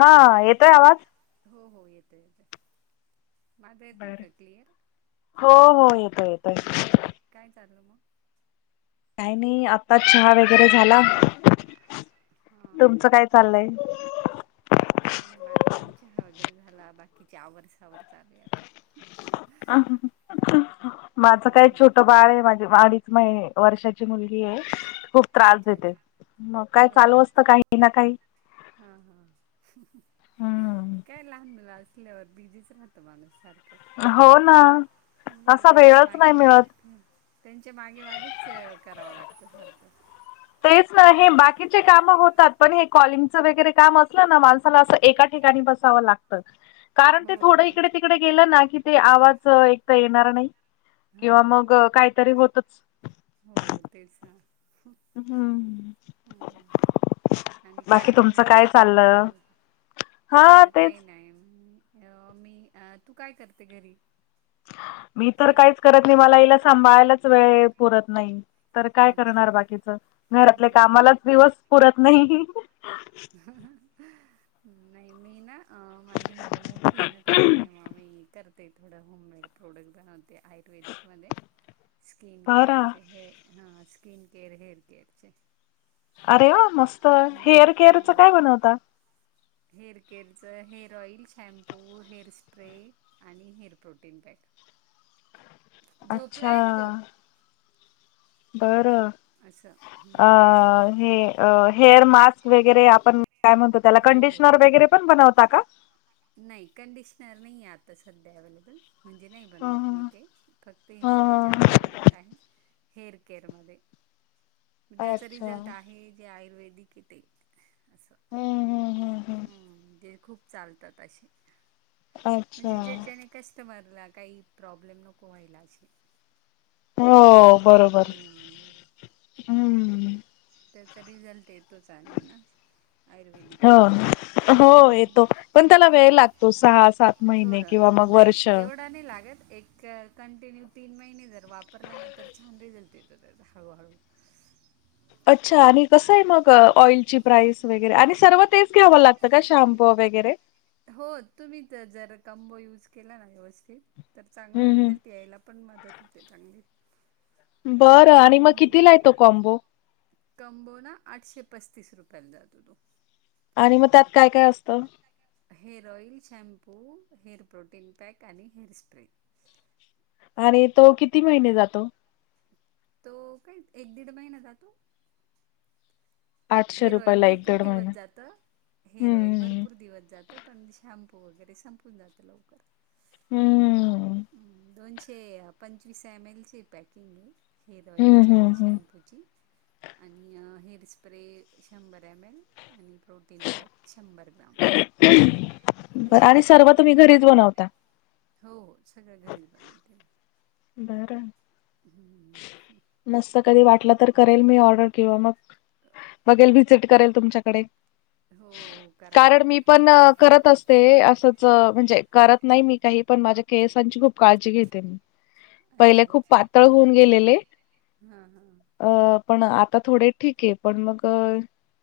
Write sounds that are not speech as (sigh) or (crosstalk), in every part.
हा येतोय आवाज? हो हो येतोय येतोय माझ येतोय का क्लिअर. हो हो येतोय येतोय. काय चाललं मग काही नाही आत्ता चहा वगैरे झाला हा तुमचं काय चाललंय काही नाही माझा पण चहा वगैरे झाला बाकीच्या आववरसावर चालूये आता माझं काय हम्म. छोट तो बाळ आहे माझी अडीच महि वर्षाची मुलगी आहे खूप त्रास अच्छा देते अच्छा मग काय हो चालू का असतं काही ना काही. हा हा हम्म काय लहान मुलं असल्यावर बीजीच राहतं माणूस सा हो ना हम्म असा त्यांच्या वेळच मागे नाही मागे. मिळत त्यांच्या मागे मागेच करावं लागतं सारखं तेच ना हे बाकीचे काम होतात पण हे कॉलिंगच वगैरे काम असलं ना माणसाला असं एका ठिकाणी बस बघावं लागत कारण ते हो थोडं पण इकडे तिकडे गेलं ना की ते आवाज एक तर येणार नाही हो किंवा मग काहीतरी होतच हो तेचंना. हम्म. आणि काय बाकी तुमचं बोलणार आहे काय सारखं चाललं? सारखं हा माझं तेच. काही नाही म त अ मी तू काय करते घरी. मी तर काय का काहीच करत नाही मला हिला सांभायलाच वेळ पुरत नाही. तर काय अच्छा करणार बाकीच घरातले हम्म, कामालाच दिवस पुरत नाही. हम्म. नाही मी ना अ माझी मुलं मोठी आहे ना त्याच्यामुळे मग मी कर ते थोडं होममेड प्रोडक्ट बनवते आयुर्वेदिकमध्ये स्किन बरं केअरचे हे हा स्किन केअर हेअर केअरचे. अरे वा मस्त हम्म हेअर केअरच हम्म. काय बनवता. हेअर केअरच hair oil shampoo hair spray आणि हेअर प्रोटीन पॅक. अच्छा. झोपलाय रे तो बरं असं अ हम्म. हे. हेअर मास्क वगैरे आपण काय म्हणतो त्याला हो हो. कंडिशनर वगैरे पण बनवता का. नाही कंडिशनर नाही आहे आता सध्या अवेलेबल. म्हणजे नाही हा बनवत मी ते फक्त हे हा माझे चार प्रोडक् आहे हेअर केअर म हा. त्याचा अच्छा रिझल्ट आहे आयुर्वेदिक ये ते असं. हम्म हम्म हम्म. चालता ताशि म्हणजे अच्छा. जे जेने कस्टमरला काही प्रॉब्लेम नको व्हायला अशे. हो. बरोबर हम्म. हम्म. त्याचा रिझल्ट येतोच आणि ना आयुर्वेदिक. हो हो हम्म येतो पण त्याला थोडं वेळ लागतो सहा सात महिने किंवा थोडं मग वर्ष नाही एवढा नाही लागत एक कंटिन्यू तीन महिने जर वापरला ना तर छान रिझल्ट येतो त्यात हळूहळू. अच्छा आणि कसं आहे मग ऑइलची प्राइस वगैरे आणि सर्व तेच घ्यावं लागतं का शॅम्पू वगैरे. हो तुम्ही तर जर कॉम्बो यूज केला ना व्यवस्थित तर चांगला हम्म रिझल्ट हम्म यायला पण मदत होते चांगली. बरं आणि मग किती ला येतो कॉम्बो? कंबोना आठशे पस्तीस रुपयाला जातो तो. आणि मग त्यात काय काय असतं? Hair oil, shampoo, hair protein pack आणि हेअर स्प्रे. आणि तो किती महिने जातो? तो काही एक दीड महिना जातो. आठशे हे रॉयल रुपयाला एक भरपूर दीड महिना दिवस जात हे रॉयल हम्म भरपूर दिवस जात पण शॅम्पू वगैरे संपून जातं लवकर. हम्म. दोनशे पंचवीस एम एल ची पॅकिंग आहे. हेअर हम्म ऑइल हम्म आणि हम्म श्यॉमपूची आणि हेअर स्प्रे शंभर एम एल आणि प्रोट तीन पॅक शंभर ग्राम. बर अशी आणि पॅकिंग सर्व आहे. तुम्ही घरीच बनवता? हो हो सगळ्या घरीच बनवते मी. बर मस्त कधी वाटलं तर, करेल मी ऑर्डर किंवा मग बघेल विजिट करेल तुमच्याकडे. हो हो करा करा कारण मी नक्की. पण करत अस ते, असंच म्हणजे करत नाही मी काही, पण माझ्या केसांची खूप काळजी घेते मी. अच्छा अच्छा. बघुन गेलेले. हा हा. अ पण आता थोडे ठीक आहे, पण मग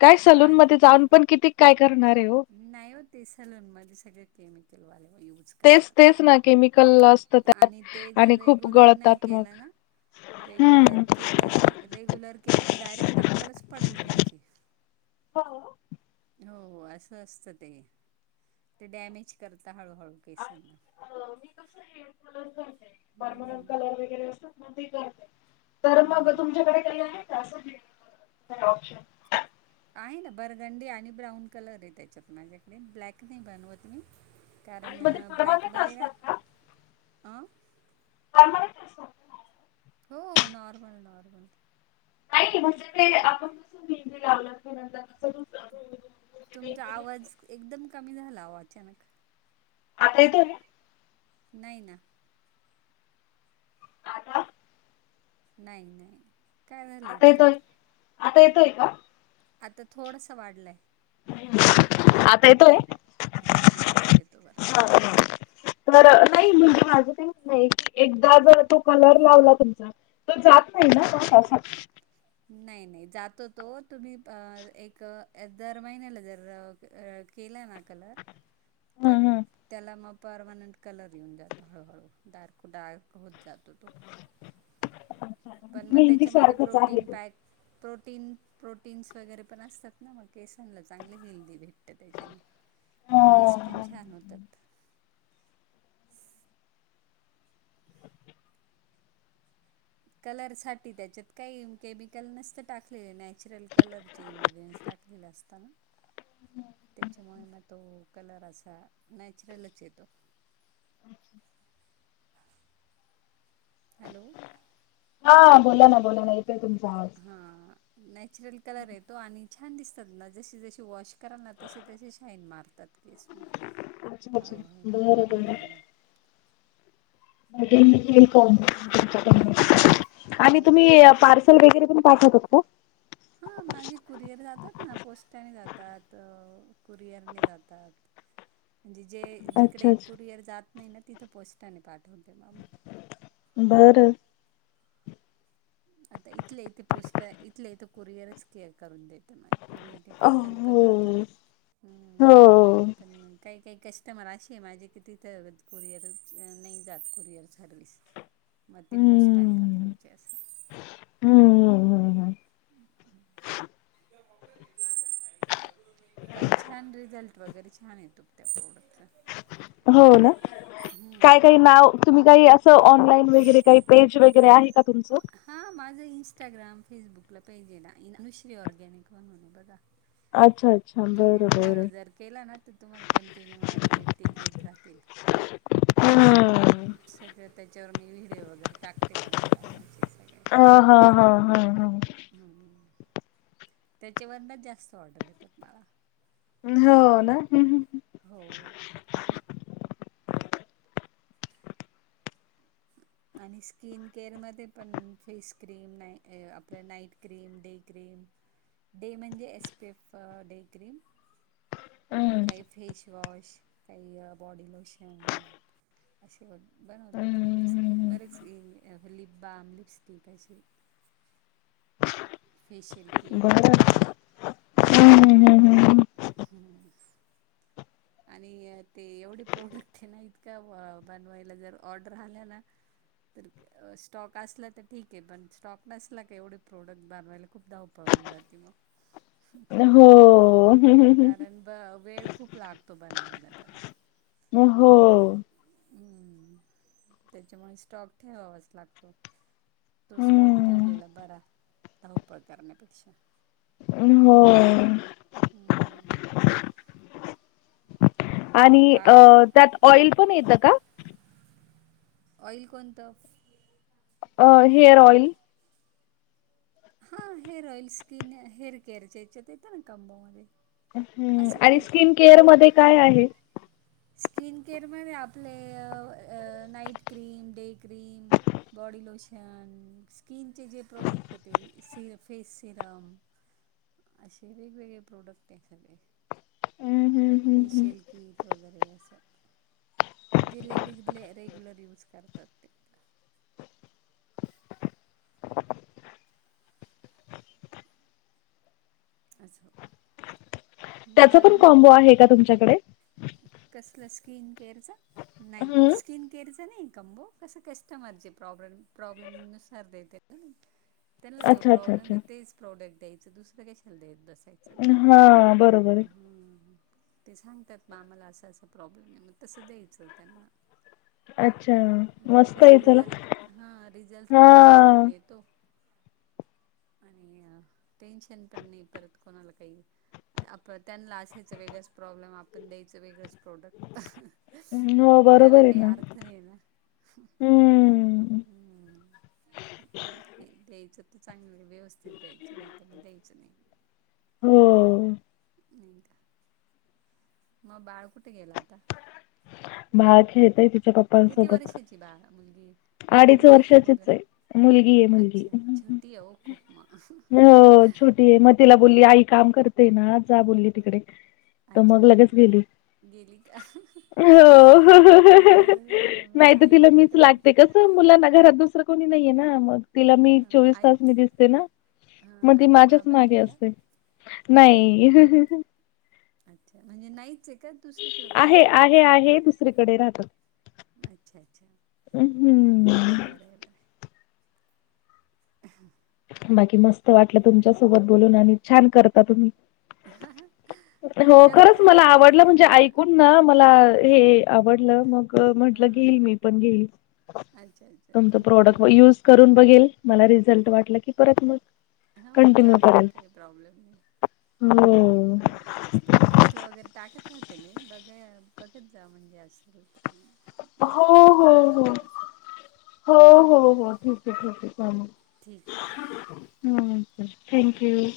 काय सलून बाळ मध्ये जाऊन पण किती काय करणार ये ओ. नाही हो, ते सलून मध्येे सगळ केमिकल वाले यूज तेच तेच ना केमिकल असतं करतात त्यात आणि ते जर आणि खूप रेग्युलर नाही गळतात मग. केलं ना. हम्म. रेग्युलर केलं नाही, रेग्युलर केलं तर, डायरेक्ट टक्कलच पडेल तुमची. हो. हो असं असतं ते. ते डॅमेज करत हळूहळू केसांना. हो मी कस हेअर कलर करते, परमनंट हम्म कलर वगैरे असतात ना ते करते. तर मग हम्म. तुमच्याकडे काही आहे का, असं काही ऑप्शन? आहे ना बरगंडी आणि ब्राऊन कलर आहे त्याच्यात माझ्याकडे, ब्लॅक नाही बनवत मी. आणि कारण मग ते परमनंट ब्लॅकमध्ये ना असतात हा का मला (inaudible) हो नॉर्मल-नॉर्मल. नाही म्हणजे ते आपण कस ब लावला नंतर कस. तुमचा आवाज एकदम कमी झाला आओ अचानक. आता येतो का? नाही ना. आता? नाही-नाही काय झालं आता येतोय इतक्यात? आता येतोय का? आता थोडसा वाढलाय. आता येतोय? हा, हा आता येतो बरोबर. हा तर नाही म्हणजे माझं काही नाही, एकदा जो तो कलर लावला तुमचा. तर जात नाही ना, पा त असां. नाही-नाही जातो तो, तुम्ही एक दर महिन्याला जर केला ना कलर तर हम्म हम्म. त्याला मग परमनंट. कलर येऊन जातो, हळूहळू डार्क-डार्क होत जातो तो. पण मग मेहंदी त्याच्यामध्ये सारखंच आहे प्रोटीन ते. पॅक. प्रोटीन प्रोटीन्स वगैरे पण असतात ना मग केसांला चांगलं हेल्दी भेटतं त्याच्याने. केस पण छान होतात. कलरसाठी त्याच्यात काही केमिकल नसतं टाकलेलं नॅचरल कलर चे इन्ग्रेडियंट्स टाकलेले असताना. (inaudible) त्याच्यामुळे मग तो कलर असा नॅचरलच येतो. हॅलो. हा बोला ना, बोला ना येतोय तुमचा आवाज. हा नॅचरल कलर आहे तो, आणि छान दिसतात ना जशी-जशी वॉश कराल ना तसे तसे शाईन मारतात केस मग, अच्छा अच्छा हळूहळू बरं बरं हम. आणि तुम्ही तेल कोणत वापरता तुम्ही? हो आणि हो तुम्ही पार वगैरे प पाठतात का? हा माझी कुरिअर जातात ना पोस्टाने जातात कुरिअरने जातात. (inaudible) म्हणजे जे अच्छा जिकडे अच्छा कुरिअर जात नाही ना तिथं पोस्टाने पाठवते. बरं आता इथले यथे पोस्ट इथले इथे कुरिअरच केअर करून देत. ते माग पुरी हटी पटकन पणजात हो. हम्म. हो पणग काही काही कस्टमर असे माझे कि तिथं कुरिअर नाही जात कुरिअर रलीस. (inaudible) मग ते पोष्टट आहेेतात थोयचे. हम्म हम्म हम्म हम्म. पंचन रिझल्ट. वगैरे छान येतो त्या प्रोडक्ट. हो ना काय काही नाव तुम्ही काही अस. ऑनलाईन वगैरे काही पेज वगैरे आहे का तुमचं. हा माझा इं्स्टाग्राम फेसबुकला पेज आहे ना अनुश्री ऑर्गॅनिक म्हणून बघा, अच्छा अच्छा. तुम्ही बरं फॉलो बरं जर केला ना तर तुम्हाला कंटिन्यू अपडेट ते येत राहतील. हम्. सगळं त्याच्यावर मी व्हिडिओ वगैरे टाकते बनवता म्हणे स ह हा हा हा हा. त्याच्यावरन जास्त ऑर्डर घेतात मला. हो ना. हो. (inaudible) आणि स्किन केअरमध्ये पण फेस क्रीम ना आपलं night cream day cream. Day म्हणजे S P F day cream. हम्म काही फेशवाॉश काही बॉडी लोशन. असे हो बनवते बरेच हम्म. बरेच अस लिप बाम लिपस्टिक असे. Facial kit. बरं हम्म हम्म (unintelligible) आणि ते... एवढे प्रोडक्ट ए ना, इतकं बनवायला जर ऑर्डर आल्या ना तर स्टॉक असला तर ठीक ए, पण स्टॉक नसला का एवढे प्रोडक्ट बनवायला खूप धावपळ होवून जाती मग हो कारण ब वेळ खूप लागतो बनवायला त्याला हो हम्म. त्यांच्यामुळे स्टॉक ठेवावाच लागतो तो स्टॉक हम्म ठेवलेला बरा, धावपळ करण्यापेक्षा अम्म हो हम्म आणि मग अ बाळ त्यात ऑइल पण येत का? ऑइल कोणत? अ हेअर ऑइल. हां हेअर ऑइल स्किन हेअर केअरच्या याच्यात येतं ना कंबोमध्ये. ह्म असं पण आणि येतं स्किन केअर मध्ये काय आहे? स्किन केअरमध्ये आपले night cream day cream. Body lotion, स्किनचे जे प्रॉडक्ट ए ते... सिर.. फेस सिरम (unintelligible) अशे वेगवेगळे प्रोडक्ट ए सगळे हम्म हम्म हम्म हम्म फेशियल कीट वगैरे असं जे लेडीज ले रेग्युलर यूज करतात ते आसं त्याचा पण कॉम्बो आहे का तुमच्याकडे? कसलं स्किन केअरचं? नाई हम्म स्किन केअरचा नई कंबो, कसं कस्टमरचे प्रॉब्लेम प्रॉब्लेम नुसार देते. ना मी त्यांना जो अच्छा अच्छा प्रॉब्लेम अच्छा ए तेच प्रॉडक्ट द्यायचं, दुसरं कशाला देत बसाय चलत्या, हा बरोबर आहे हम्म. ते सांगतात म आम्हाला असा असा प्रॉब्लेम ए मग तसं द्यायचं त्यांना. अच्छा म्हणजे मस्त कसं आहे चला रिझल्ट हां रिझल्ट हा पण येतो. आणि अ टेन्शन पण नई परत कोणाला काई आप त्यांना असायचा वेगळाच प्रॉब्लेम, आपण द्यायचं वेगळंच प्रोडक्ट. अहं हो त्याला बरोबर आहे काय ना अर्थ नई ना. हम्म हम्म ते द्यायचं. चांगलं व्यवस्थित द्यायचं नई तर म द्यायचं नाई. हो नई का. म बाळ कुठं गेला आता? बाळ खेळतय तिच्या पप् किती वर्षाची बाळा मुलगी ए? अडीच मुलगी का मुलगा वर्षाचीच ए? आहे मुलगी आहे मुलगी अच्छा छोटी ए ओ खूप म हो छोटी ए म तिला बोलली आई काम करतेय ना जा बोलली तिकडे, त अच्छा मग अच्छा लगेच गेली हो. गेली का? हं हं हं हं हं बरं झालं नाय बरं त तिला ऐकते मीच तरी लागते कसं मुलांना घरात दुसरं कुणी नईये ना, मग तिला मी हां चोवीस आज तास मी दिसते ना हां मग ती आजी माझ्याच बाबा मागे नाही का? असते. नाई हं हं हं अच्छा, म्हणजे नाहीच ए का, दुसरीकडं कुठे आहे राहता आहे असं आहे दुसरीकडे राहतात. अच्छा, अच्छा, हम्म बरंय बरंय. ऐहं (unintelligible) बाकी मस्त वाटलं तुमच्या सोबत बोलून आणि छान करता तुम्ही. हो करत खरंच राहायला मला पाहिजे आवडलं म्हणजे हां ऐकून ना मला हे आवडलं मग अ म्हंटलं हां कि हां मी पण घेईल अच्छा अच्छा तूमच ठीक आहे प्रॉडक्ट ठीक यूज करून बघेल मला रिझल्ट वाटलं की परत मग हो कंटिन्यू चालेल ना करेल. काही प्रॉब्लेम नाही. हो. स्टे टेस्टला वगैरे टाकत राहते मी बघे बघत जा म्हणजे असल त. ब हो वेळ हो मिळाला हो तर असं हो हं. हो हो ठीक आहे ठीक आहे चालेल. ठीक आहे चालेल हम थँक्यू.